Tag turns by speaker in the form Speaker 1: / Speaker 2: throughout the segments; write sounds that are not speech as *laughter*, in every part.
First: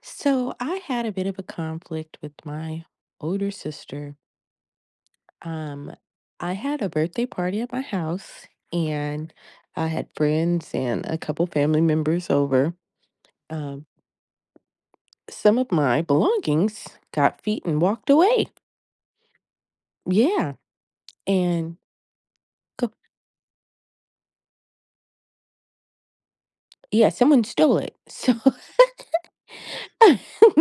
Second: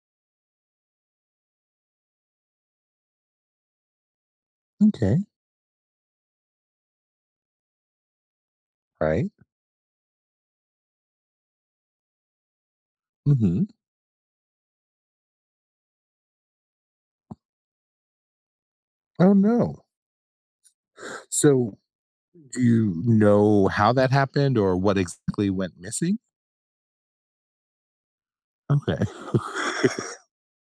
Speaker 1: So I had a bit of a conflict with my older sister.
Speaker 2: Okay.
Speaker 1: Um, I had a birthday party at my house
Speaker 2: Right.
Speaker 1: and I had friends and a couple family members over.
Speaker 2: Hmm.
Speaker 1: Um, some of my belongings got feet and walked away.
Speaker 2: Oh no.
Speaker 1: Yeah. And
Speaker 2: So do
Speaker 1: co-
Speaker 2: you know how that happened or what exactly went missing?
Speaker 1: yeah, someone stole it. So
Speaker 2: Okay.
Speaker 1: *laughs*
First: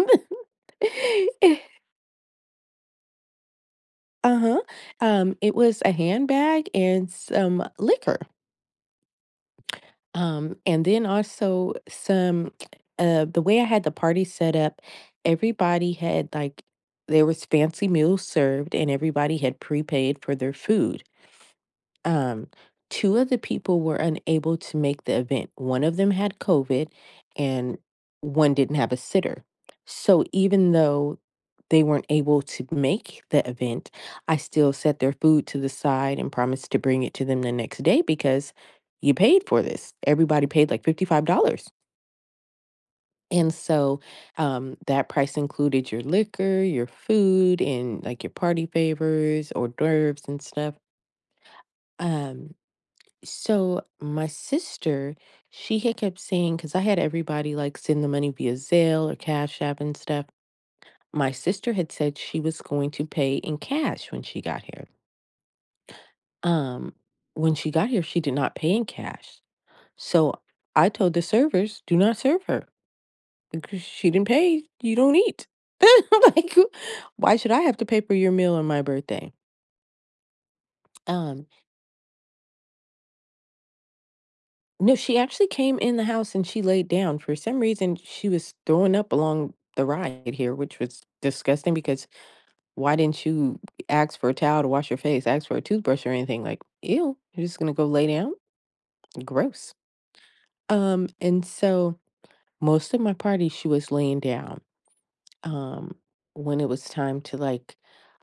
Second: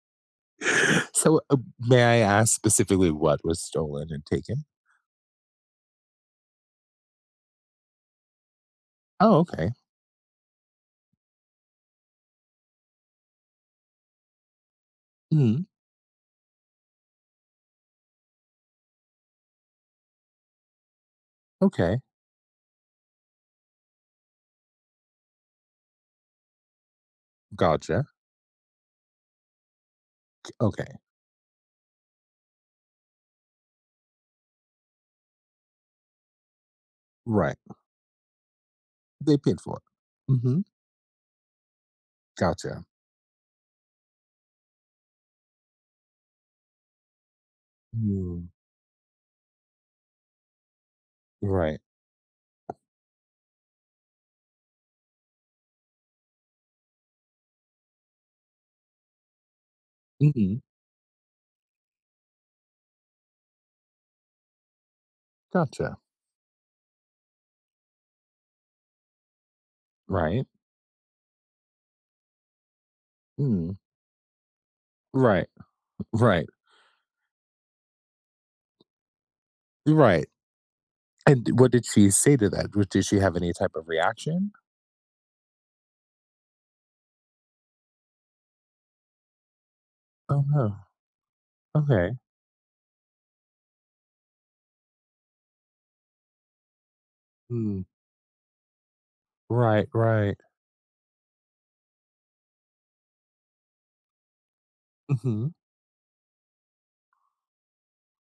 Speaker 2: *laughs* So may I ask specifically what was stolen and
Speaker 1: uh-huh.
Speaker 2: taken?
Speaker 1: It was a handbag and some liquor.
Speaker 2: Oh, okay.
Speaker 1: And then also some the way I had the party set up,
Speaker 2: Mm,
Speaker 1: everybody had there was fancy meals served and everybody had prepaid for their food.
Speaker 2: okay.
Speaker 1: um, Two of the people were unable to make the event. One of them had COVID and
Speaker 2: Gotcha.
Speaker 1: one didn't have a sitter. So even
Speaker 2: Okay.
Speaker 1: though they weren't able to make the event, I still set their food to the side and promised to bring it to them the
Speaker 2: Right.
Speaker 1: next day because you
Speaker 2: They
Speaker 1: paid for
Speaker 2: paid for
Speaker 1: this.
Speaker 2: it.
Speaker 1: Everybody
Speaker 2: Hmm.
Speaker 1: paid like $55.
Speaker 2: Gotcha.
Speaker 1: And so that price included your liquor, your food, and like your
Speaker 2: Mm,
Speaker 1: party favors, hors d'oeuvres, and stuff.
Speaker 2: right.
Speaker 1: Um, so my sister, she had kept saying, because I had everybody like send the money via Zelle or Cash App and stuff.
Speaker 2: Hmm.
Speaker 1: My sister had said she was going to pay in cash when she got here.
Speaker 2: Gotcha.
Speaker 1: Um, when she got here, she did not pay in cash. So
Speaker 2: Right.
Speaker 1: I told the servers, do not serve her
Speaker 2: Mm,
Speaker 1: because she didn't pay. You don't eat.
Speaker 2: right.
Speaker 1: *laughs*
Speaker 2: Right.
Speaker 1: Like, why should I have to pay for your meal on my birthday?
Speaker 2: Right.
Speaker 1: Um,
Speaker 2: And what did she say to that? Did she have any type of reaction?
Speaker 1: No, she actually came in the house and she laid down. For some reason, she was throwing up along the ride
Speaker 2: Oh
Speaker 1: here,
Speaker 2: no.
Speaker 1: which was disgusting because
Speaker 2: Okay.
Speaker 1: why didn't you ask for a towel to wash your face, ask for a toothbrush or anything? Like, ew, you're just gonna
Speaker 2: Mm.
Speaker 1: go lay down? Gross.
Speaker 2: Right, right.
Speaker 1: And so most of my party, she was laying down.
Speaker 2: Mhm,
Speaker 1: Um, when it was time to like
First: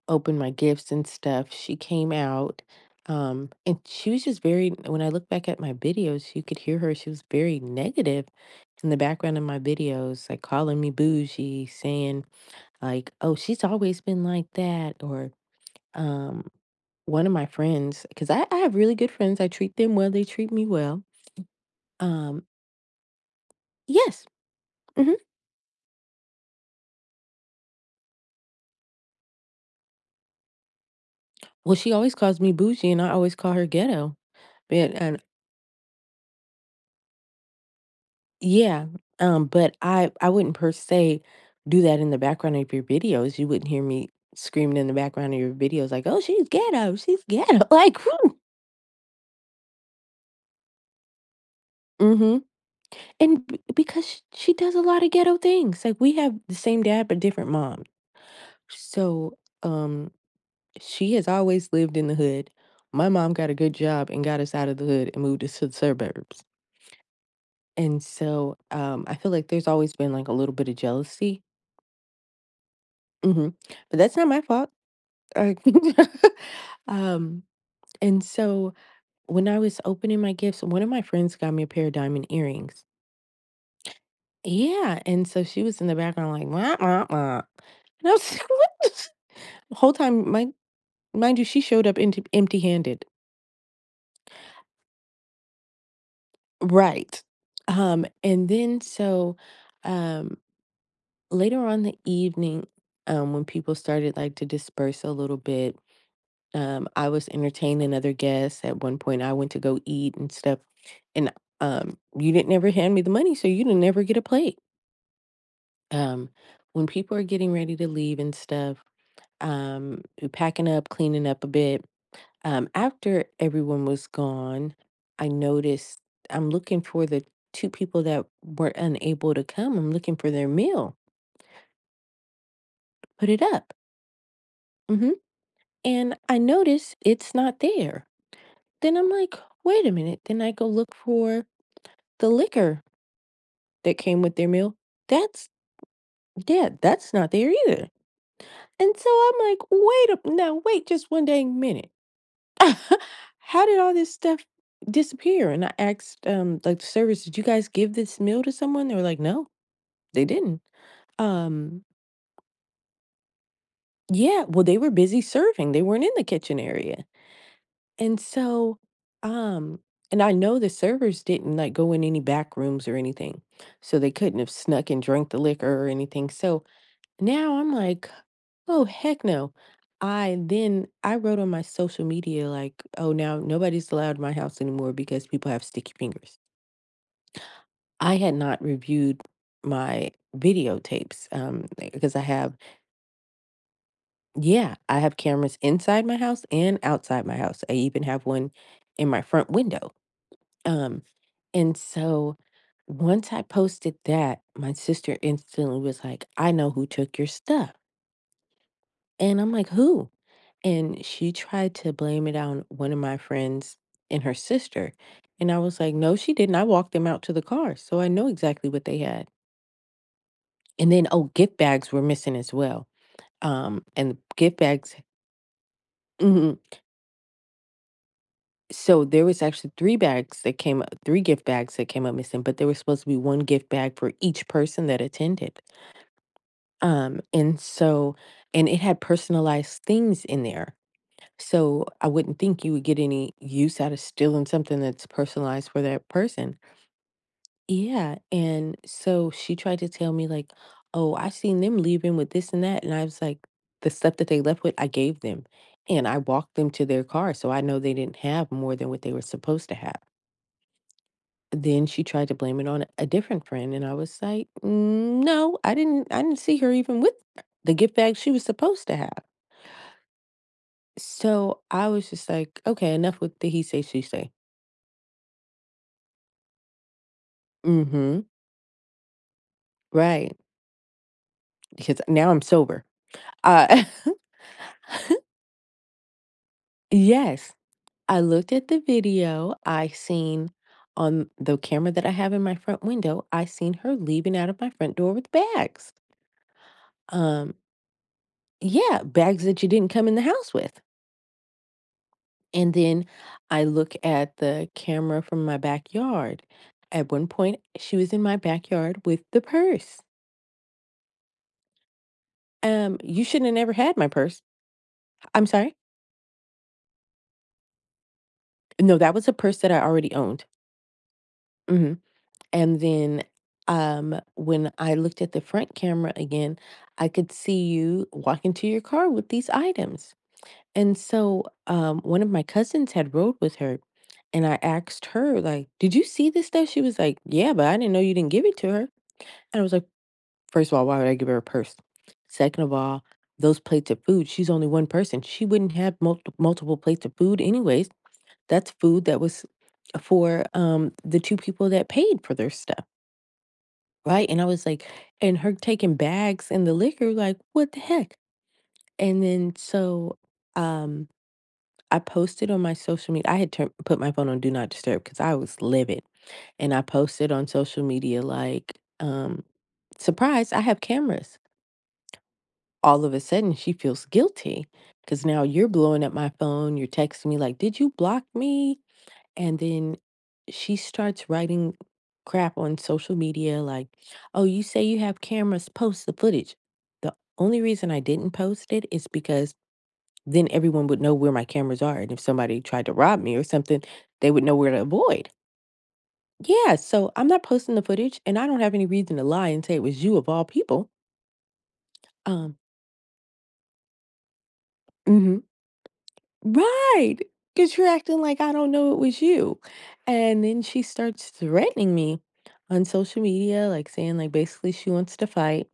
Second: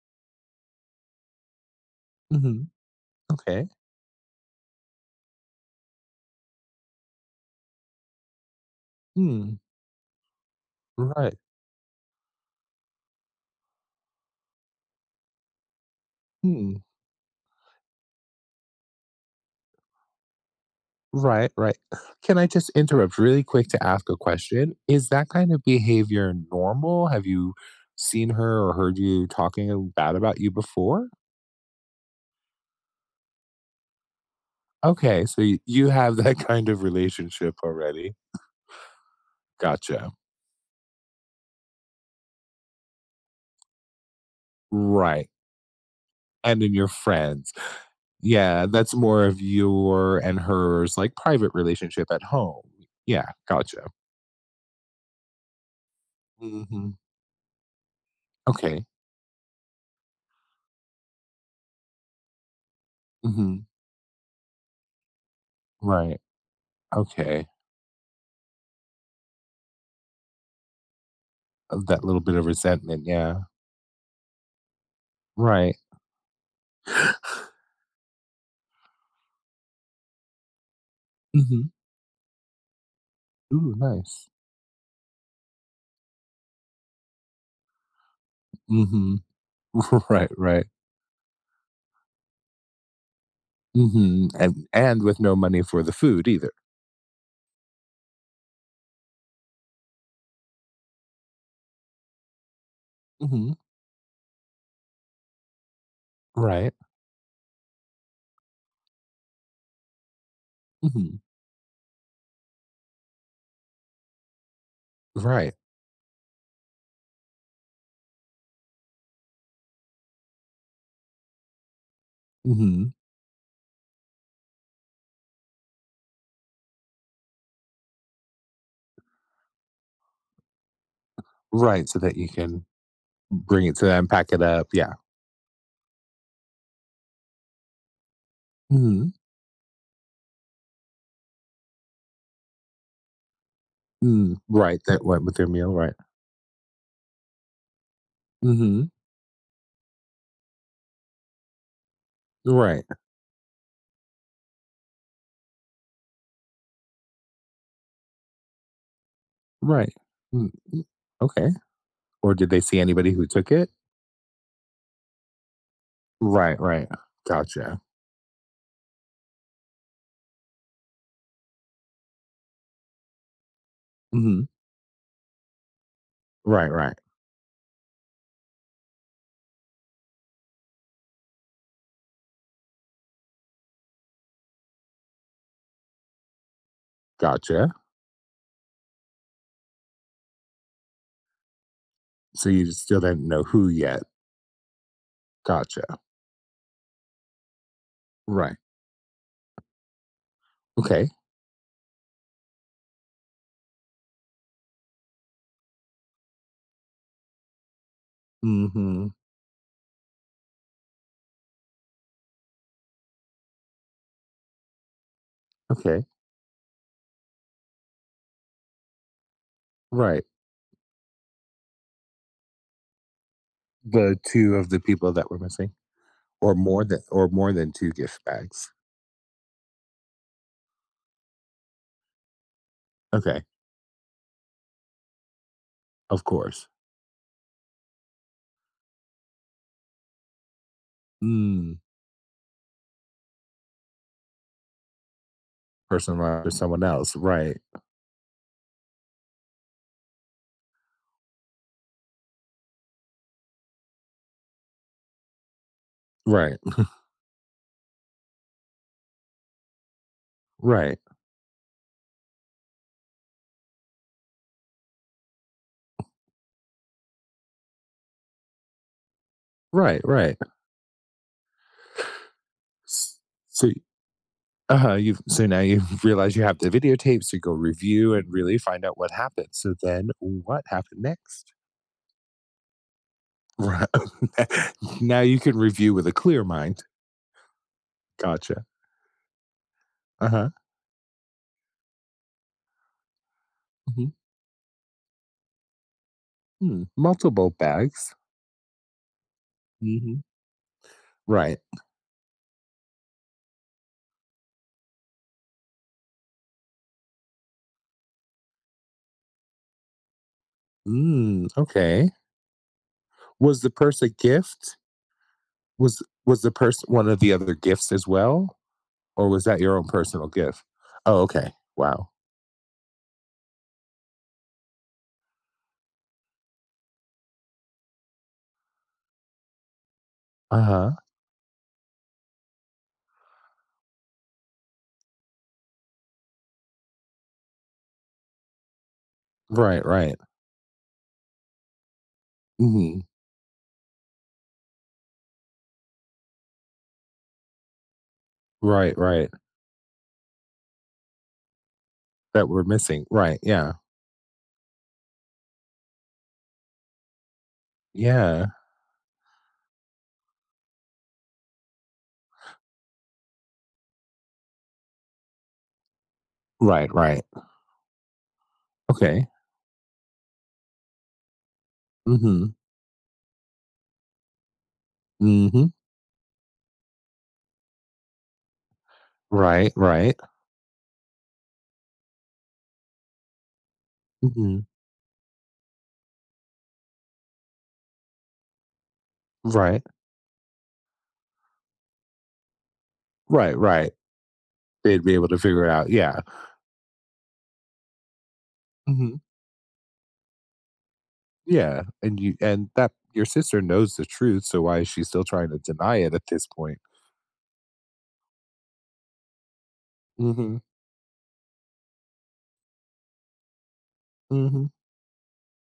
Speaker 1: open my gifts and stuff, she came out.
Speaker 2: mhm. Okay.
Speaker 1: And she was just very, when I look back at my videos, you could hear her. She was very negative in the background of
Speaker 2: Hmm.
Speaker 1: my videos, like calling me
Speaker 2: Right.
Speaker 1: bougie, saying like, "Oh, she's always been like that," or um,
Speaker 2: Hmm.
Speaker 1: one of my friends, because I have really good friends. I treat them well. They treat me well.
Speaker 2: Right, right. Can
Speaker 1: Um,
Speaker 2: I just interrupt really quick to ask a
Speaker 1: yes.
Speaker 2: question? Is
Speaker 1: Hmm.
Speaker 2: that kind of behavior normal? Have you seen her or heard you talking bad about you before?
Speaker 1: Well, she always calls me bougie, and I always call her ghetto. But and
Speaker 2: Okay, so y you have that *laughs* kind of relationship already.
Speaker 1: Yeah, but
Speaker 2: Gotcha.
Speaker 1: I wouldn't per se do that in the background of your videos. You wouldn't hear me screaming in the
Speaker 2: Right,
Speaker 1: background of your videos like, "Oh, she's
Speaker 2: and in your
Speaker 1: ghetto. She's
Speaker 2: friends.
Speaker 1: ghetto." *laughs* Like,
Speaker 2: Yeah, that's more of your and hers, like, private relationship at
Speaker 1: mm-hmm.
Speaker 2: home. Yeah,
Speaker 1: And b
Speaker 2: gotcha.
Speaker 1: because sh she does a lot of ghetto things, like, we have the same
Speaker 2: Mhm.
Speaker 1: dad, but different mom.
Speaker 2: Okay.
Speaker 1: So, um, she has always lived in the hood. My mom got a
Speaker 2: Mhm.
Speaker 1: good job and got us out of the hood and moved us to the
Speaker 2: Right.
Speaker 1: suburbs.
Speaker 2: Okay.
Speaker 1: And so, I feel like there's always been, like, a little bit of jealousy.
Speaker 2: That little bit of resentment, yeah.
Speaker 1: Mhm. But that's not my fault. I
Speaker 2: Right.
Speaker 1: *laughs* Um, and so when I was opening my gifts, one of my friends got me a
Speaker 2: Mhm.
Speaker 1: pair of diamond earrings.
Speaker 2: Ooh, nice.
Speaker 1: Yeah, and so she was in the background like, "Wah, wah, wah." And I was *laughs* like, "What
Speaker 2: Mhm.
Speaker 1: the" whole
Speaker 2: *laughs*
Speaker 1: time,
Speaker 2: Right,
Speaker 1: mind
Speaker 2: right.
Speaker 1: mind you, she showed up empty-handed.
Speaker 2: Mhm. And with no money for the food either.
Speaker 1: Right. And then so, um, later on the evening, when
Speaker 2: Mhm.
Speaker 1: people started, like, to disperse a little bit,
Speaker 2: Right.
Speaker 1: I was entertaining other guests. At one point, I went to go eat and stuff,
Speaker 2: Mhm.
Speaker 1: and, you didn't ever hand me the money, so you didn't ever get a plate.
Speaker 2: Right.
Speaker 1: Um, when people are getting ready to leave and stuff um, packing up, cleaning up a bit.
Speaker 2: Mhm.
Speaker 1: After everyone was gone, I noticed I'm looking for the two people that were unable to come. I'm looking for their meal.
Speaker 2: Right, so that you can
Speaker 1: Put it
Speaker 2: bring
Speaker 1: up.
Speaker 2: it to them, pack it up, yeah.
Speaker 1: Hmm. And I notice it's not there. Then I'm
Speaker 2: Mhm.
Speaker 1: like, wait a minute. Then I go look for the liquor that came with
Speaker 2: Mm,
Speaker 1: their meal.
Speaker 2: right, that went with their
Speaker 1: That's,
Speaker 2: meal, right.
Speaker 1: yeah, that's not there either.
Speaker 2: Mhm.
Speaker 1: And so I'm like, wait a, now wait just one dang minute. *laughs*
Speaker 2: Right,
Speaker 1: How did all this stuff disappear? And I asked, like, the service, "Did you guys give this meal to someone?" They were like, "No,
Speaker 2: right.
Speaker 1: they
Speaker 2: Mm,
Speaker 1: didn't."
Speaker 2: mm, okay.
Speaker 1: Um,
Speaker 2: Or did they see anybody who took it?
Speaker 1: yeah, well, they were busy serving. They weren't in the
Speaker 2: Right,
Speaker 1: kitchen
Speaker 2: right.
Speaker 1: area.
Speaker 2: Gotcha.
Speaker 1: And so, um, and I know the servers didn't like go in any back rooms or anything. So they couldn't
Speaker 2: Mhm.
Speaker 1: have snuck and drank the liquor or anything. So
Speaker 2: Right, right.
Speaker 1: now I'm like, oh, heck no. I Then I wrote on my social media like, "Oh, now nobody's allowed in my house anymore because people have sticky fingers."
Speaker 2: Gotcha.
Speaker 1: I had not reviewed my videotapes, because I
Speaker 2: So
Speaker 1: have
Speaker 2: you just still didn't know who yet.
Speaker 1: yeah, I have cameras
Speaker 2: Gotcha.
Speaker 1: inside my house and outside my house. I even have one
Speaker 2: Right.
Speaker 1: in my front window. Um,
Speaker 2: Okay.
Speaker 1: and so once I posted that, my sister instantly was like, "I know who took your stuff."
Speaker 2: Mhm.
Speaker 1: And I'm like, "Who?" And she tried to blame it on one of my friends and her sister, and I was like,
Speaker 2: Okay.
Speaker 1: "No, she didn't. I walked them out to the car, so I know exactly what they had."
Speaker 2: Right.
Speaker 1: And then, oh, gift bags were missing as well, and the
Speaker 2: The two
Speaker 1: gift
Speaker 2: of the
Speaker 1: bags
Speaker 2: people that were missing or
Speaker 1: mhm.
Speaker 2: more than or more than two gift bags.
Speaker 1: So, there was actually 3 bags that came up- 3 gift bags that came up missing, but there was supposed to be 1
Speaker 2: Okay.
Speaker 1: gift bag for each person that attended.
Speaker 2: Of course.
Speaker 1: And so and it had personalized things in there.
Speaker 2: Mm.
Speaker 1: So I wouldn't think you would get any use out of stealing something that's personalized for that
Speaker 2: Personalized or
Speaker 1: person.
Speaker 2: someone else. Right.
Speaker 1: Yeah. And so she tried to tell me, like, oh, I seen them leaving with this and that. And I was like, the stuff that they left with, I gave them and I walked
Speaker 2: Right.
Speaker 1: them to their car. So I know they didn't have more than what they were supposed to have.
Speaker 2: Right.
Speaker 1: Then she tried to blame it on a different friend. And I was like, "Mm, no, I didn't see her even with the gift bag she was supposed to have.
Speaker 2: Right. Right.
Speaker 1: So I was just like, okay, enough
Speaker 2: S-
Speaker 1: with the he
Speaker 2: So,
Speaker 1: say, she say.
Speaker 2: uh-huh, you so now you *laughs* realize you have the videotapes to go review
Speaker 1: Mhm.
Speaker 2: and really find out what happened. So then
Speaker 1: Right,
Speaker 2: what happened next?
Speaker 1: because now I'm sober. Uh,
Speaker 2: Right.
Speaker 1: *laughs*
Speaker 2: *laughs* Now you can review with a clear mind.
Speaker 1: yes, I looked
Speaker 2: Gotcha.
Speaker 1: at the video, I
Speaker 2: Uh-huh.
Speaker 1: seen on the camera that I have in my front window, I seen her
Speaker 2: Mhm.
Speaker 1: leaving out of my front door with bags.
Speaker 2: Mm, multiple
Speaker 1: Um,
Speaker 2: bags?
Speaker 1: yeah, bags that you didn't come in the
Speaker 2: Mhm.
Speaker 1: house with,
Speaker 2: Right.
Speaker 1: and then I look at the camera from my backyard. At one point, she was in my backyard with the purse.
Speaker 2: Mm, okay.
Speaker 1: You shouldn't have
Speaker 2: Was the
Speaker 1: never had
Speaker 2: purse
Speaker 1: my
Speaker 2: a
Speaker 1: purse.
Speaker 2: gift?
Speaker 1: I'm sorry?
Speaker 2: Was the purse one of the other gifts as well?
Speaker 1: No, that was
Speaker 2: Or
Speaker 1: a
Speaker 2: was
Speaker 1: purse
Speaker 2: that
Speaker 1: that
Speaker 2: your
Speaker 1: I
Speaker 2: own
Speaker 1: already
Speaker 2: personal
Speaker 1: owned.
Speaker 2: gift? Oh, okay.
Speaker 1: Mhm.
Speaker 2: Wow.
Speaker 1: And then, when I looked at the front camera again, I could see you walk into your car with these items.
Speaker 2: Uh-huh.
Speaker 1: And so, one of my cousins had rode with her, and I asked her, like, "Did you see this stuff?" She was like, "Yeah, but I didn't know you didn't give it to her." And I was
Speaker 2: Right,
Speaker 1: like,
Speaker 2: right.
Speaker 1: first of all, why would I give her a purse? Second of all,
Speaker 2: Mhm.
Speaker 1: those plates of food, she's only one person. She wouldn't have multiple plates of food anyways. That's
Speaker 2: Right,
Speaker 1: food that
Speaker 2: right.
Speaker 1: was for the two people that paid for
Speaker 2: That
Speaker 1: their
Speaker 2: we're
Speaker 1: stuff.
Speaker 2: missing. Right, yeah.
Speaker 1: Right, and I was like and her taking bags and the liquor, like, "What the heck?"
Speaker 2: Yeah.
Speaker 1: And then so, um, I posted on my social media I had turned put my phone on Do Not Disturb because I was livid, and I
Speaker 2: Right, right.
Speaker 1: posted on social media like,
Speaker 2: Okay.
Speaker 1: "Surprise, I have cameras."
Speaker 2: Mhm.
Speaker 1: All of a sudden, she feels guilty because now you're
Speaker 2: Mhm.
Speaker 1: blowing up my phone, you're texting me like, "Did you block me? And
Speaker 2: Right,
Speaker 1: then
Speaker 2: right.
Speaker 1: she starts writing crap on social media like, "Oh, you
Speaker 2: Mhm.
Speaker 1: say you have cameras, post the footage." The only reason I didn't post it is because
Speaker 2: Right.
Speaker 1: then everyone would know where my cameras are, and if somebody tried to rob me or
Speaker 2: Right,
Speaker 1: something,
Speaker 2: right.
Speaker 1: they would know where to
Speaker 2: They'd be able
Speaker 1: avoid.
Speaker 2: to figure it out, yeah.
Speaker 1: Yeah, so I'm not posting the footage, and I don't have any reason
Speaker 2: Mhm.
Speaker 1: to lie and say it was you of all people.
Speaker 2: Yeah, and you
Speaker 1: Um
Speaker 2: and that your sister knows the truth, so why is she still
Speaker 1: mhm.
Speaker 2: trying to deny it at this point?
Speaker 1: Right, because 'cause you're acting like I don't know it was you, and
Speaker 2: Mhm.
Speaker 1: then she starts threatening me on social media, like, saying, like,
Speaker 2: Mhm.
Speaker 1: basically she wants to fight,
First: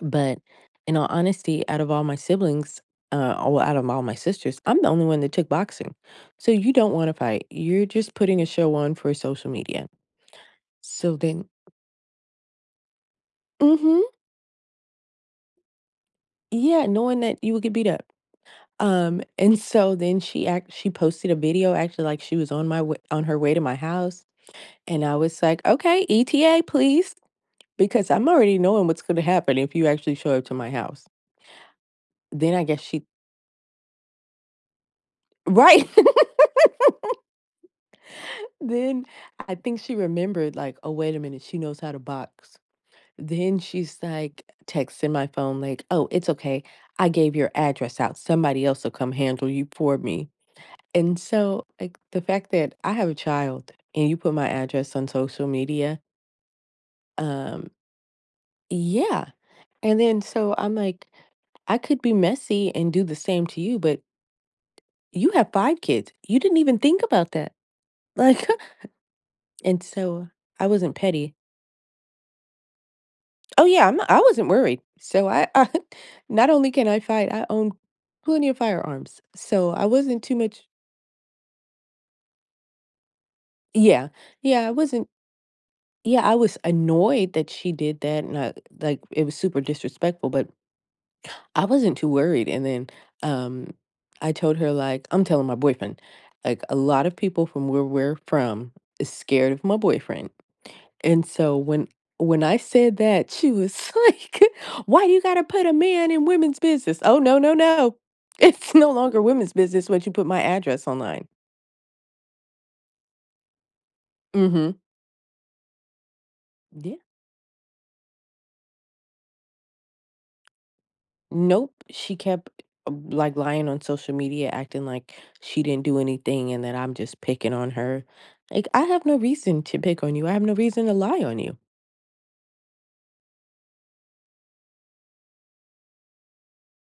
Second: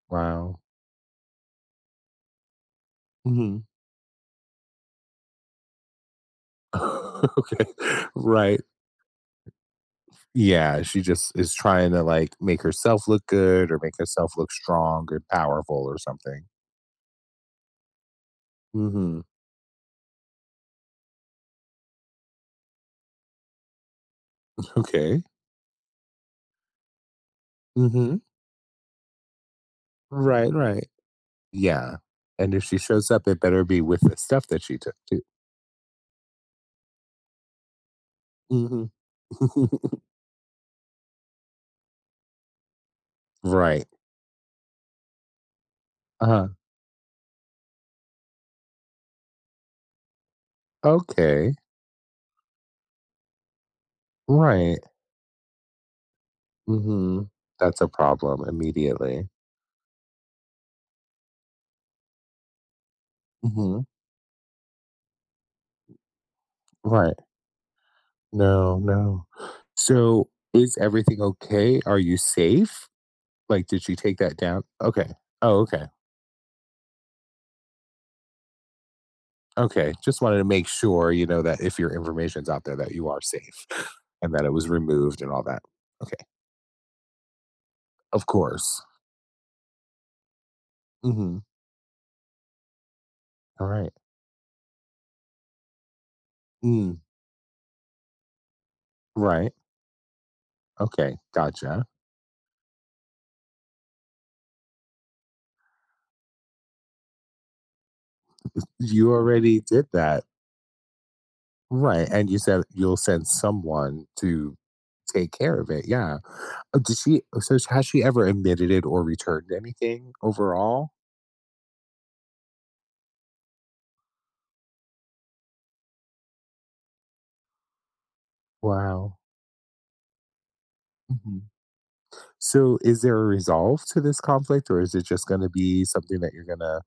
Speaker 1: but
Speaker 2: Wow.
Speaker 1: in all honesty,
Speaker 2: Mhm.
Speaker 1: out of all my sisters, I'm the only one that took boxing, so you don't wanna
Speaker 2: *laughs*
Speaker 1: fight,
Speaker 2: Okay.
Speaker 1: you're just putting a
Speaker 2: Right.
Speaker 1: show on for social media.
Speaker 2: Yeah, she
Speaker 1: So
Speaker 2: just
Speaker 1: then
Speaker 2: is trying to, like, make herself look good or make
Speaker 1: mhm,
Speaker 2: herself look strong or powerful or something.
Speaker 1: yeah, knowing that you would get beat up.
Speaker 2: Mhm.
Speaker 1: And so then she posted a video actually like she was on my way on her way to my house. And I
Speaker 2: Okay.
Speaker 1: was like, "Okay, ETA, please," because
Speaker 2: Mhm.
Speaker 1: I'm already knowing what's gonna happen if you actually show up
Speaker 2: Right,
Speaker 1: to my
Speaker 2: right.
Speaker 1: house.
Speaker 2: Yeah, and
Speaker 1: Then I
Speaker 2: if she
Speaker 1: guess she
Speaker 2: shows up, it better be with the stuff that she took too.
Speaker 1: right. *laughs*
Speaker 2: Mhm.
Speaker 1: Then I think she
Speaker 2: *laughs*
Speaker 1: remembered like, "Oh, wait a minute, she knows how to box." Then
Speaker 2: Right.
Speaker 1: she's like texting my phone like, "Oh, it's
Speaker 2: Uh-huh.
Speaker 1: okay. I gave your address out. Somebody else will come handle you for me." And
Speaker 2: Okay.
Speaker 1: so, like, the fact that I have a child and you put my
Speaker 2: Right.
Speaker 1: address on social media,
Speaker 2: Mhm.
Speaker 1: um,
Speaker 2: That's a problem
Speaker 1: yeah.
Speaker 2: immediately.
Speaker 1: And then so I'm like I could be messy and do the same to you,
Speaker 2: Mhm.
Speaker 1: but you have 5 kids. You didn't even think
Speaker 2: Right.
Speaker 1: about that. Like,
Speaker 2: No, no.
Speaker 1: *laughs* and so
Speaker 2: So,
Speaker 1: I
Speaker 2: is
Speaker 1: wasn't
Speaker 2: everything
Speaker 1: petty.
Speaker 2: okay? Are you safe?
Speaker 1: Oh,
Speaker 2: Like,
Speaker 1: yeah,
Speaker 2: did you take
Speaker 1: I
Speaker 2: that
Speaker 1: wasn't
Speaker 2: down?
Speaker 1: worried.
Speaker 2: Okay.
Speaker 1: So I
Speaker 2: Oh,
Speaker 1: I
Speaker 2: okay.
Speaker 1: *laughs* not only can I fight, I own plenty of firearms. So I
Speaker 2: Okay. Just
Speaker 1: wasn't too
Speaker 2: wanted to
Speaker 1: much.
Speaker 2: make sure, you know, that if your information's out there that you are safe *laughs*
Speaker 1: Yeah.
Speaker 2: and that it
Speaker 1: Yeah,
Speaker 2: was
Speaker 1: I wasn't.
Speaker 2: removed and all that.
Speaker 1: Yeah,
Speaker 2: Okay.
Speaker 1: I was annoyed that she did that,
Speaker 2: Of
Speaker 1: and I
Speaker 2: course.
Speaker 1: like, it was super disrespectful, but
Speaker 2: Mhm.
Speaker 1: I wasn't too worried, and then,
Speaker 2: All
Speaker 1: um,
Speaker 2: right.
Speaker 1: I told her, like I'm telling my boyfriend, like, "A
Speaker 2: Mm.
Speaker 1: lot of people from where we're from is scared
Speaker 2: Right.
Speaker 1: of my boyfriend,"
Speaker 2: Okay.
Speaker 1: and so
Speaker 2: Gotcha.
Speaker 1: when I said that, she was *laughs* like, "Why do you gotta put a man in women's business?" Oh, no, no, no. *laughs* It's no
Speaker 2: You
Speaker 1: longer women's
Speaker 2: already did
Speaker 1: business once you
Speaker 2: that.
Speaker 1: put my address online.
Speaker 2: Right, and you said you'll send someone to
Speaker 1: Mhm.
Speaker 2: take care of it, yeah.
Speaker 1: Yeah.
Speaker 2: Did she so s has she ever admitted it or returned anything overall?
Speaker 1: Nope, she kept, like, lying on social media, acting like she didn't do anything and that I'm just picking on her. Like, I have no
Speaker 2: Wow.
Speaker 1: reason to pick on you, I have no reason to lie on
Speaker 2: Mhm.
Speaker 1: you.
Speaker 2: So, is there a resolve to this conflict, or is it just gonna be something that you're gonna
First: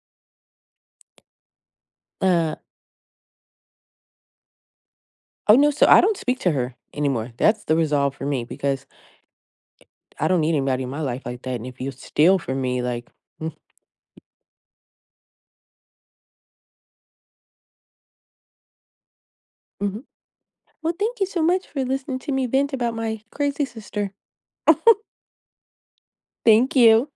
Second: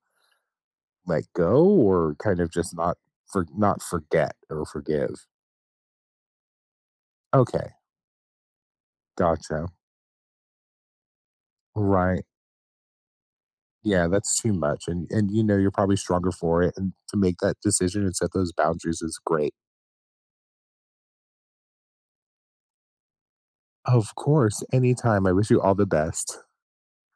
Speaker 2: let go or kind of
Speaker 1: Uh,
Speaker 2: just not forget or forgive?
Speaker 1: oh, no, so I don't speak to her anymore, that's
Speaker 2: Okay,
Speaker 1: the resolve for me because
Speaker 2: gotcha.
Speaker 1: I don't need anybody in my life like that, and if you
Speaker 2: Right.
Speaker 1: steal from me, like, mm.
Speaker 2: Yeah, that's too much, and, you know, you're probably stronger for it, and to make that decision and set those boundaries is great.
Speaker 1: Mhm. Well, thank you so much for listening to me vent about my crazy sister.
Speaker 2: Of course,
Speaker 1: *laughs*
Speaker 2: anytime. I wish you all the best.
Speaker 1: Thank you.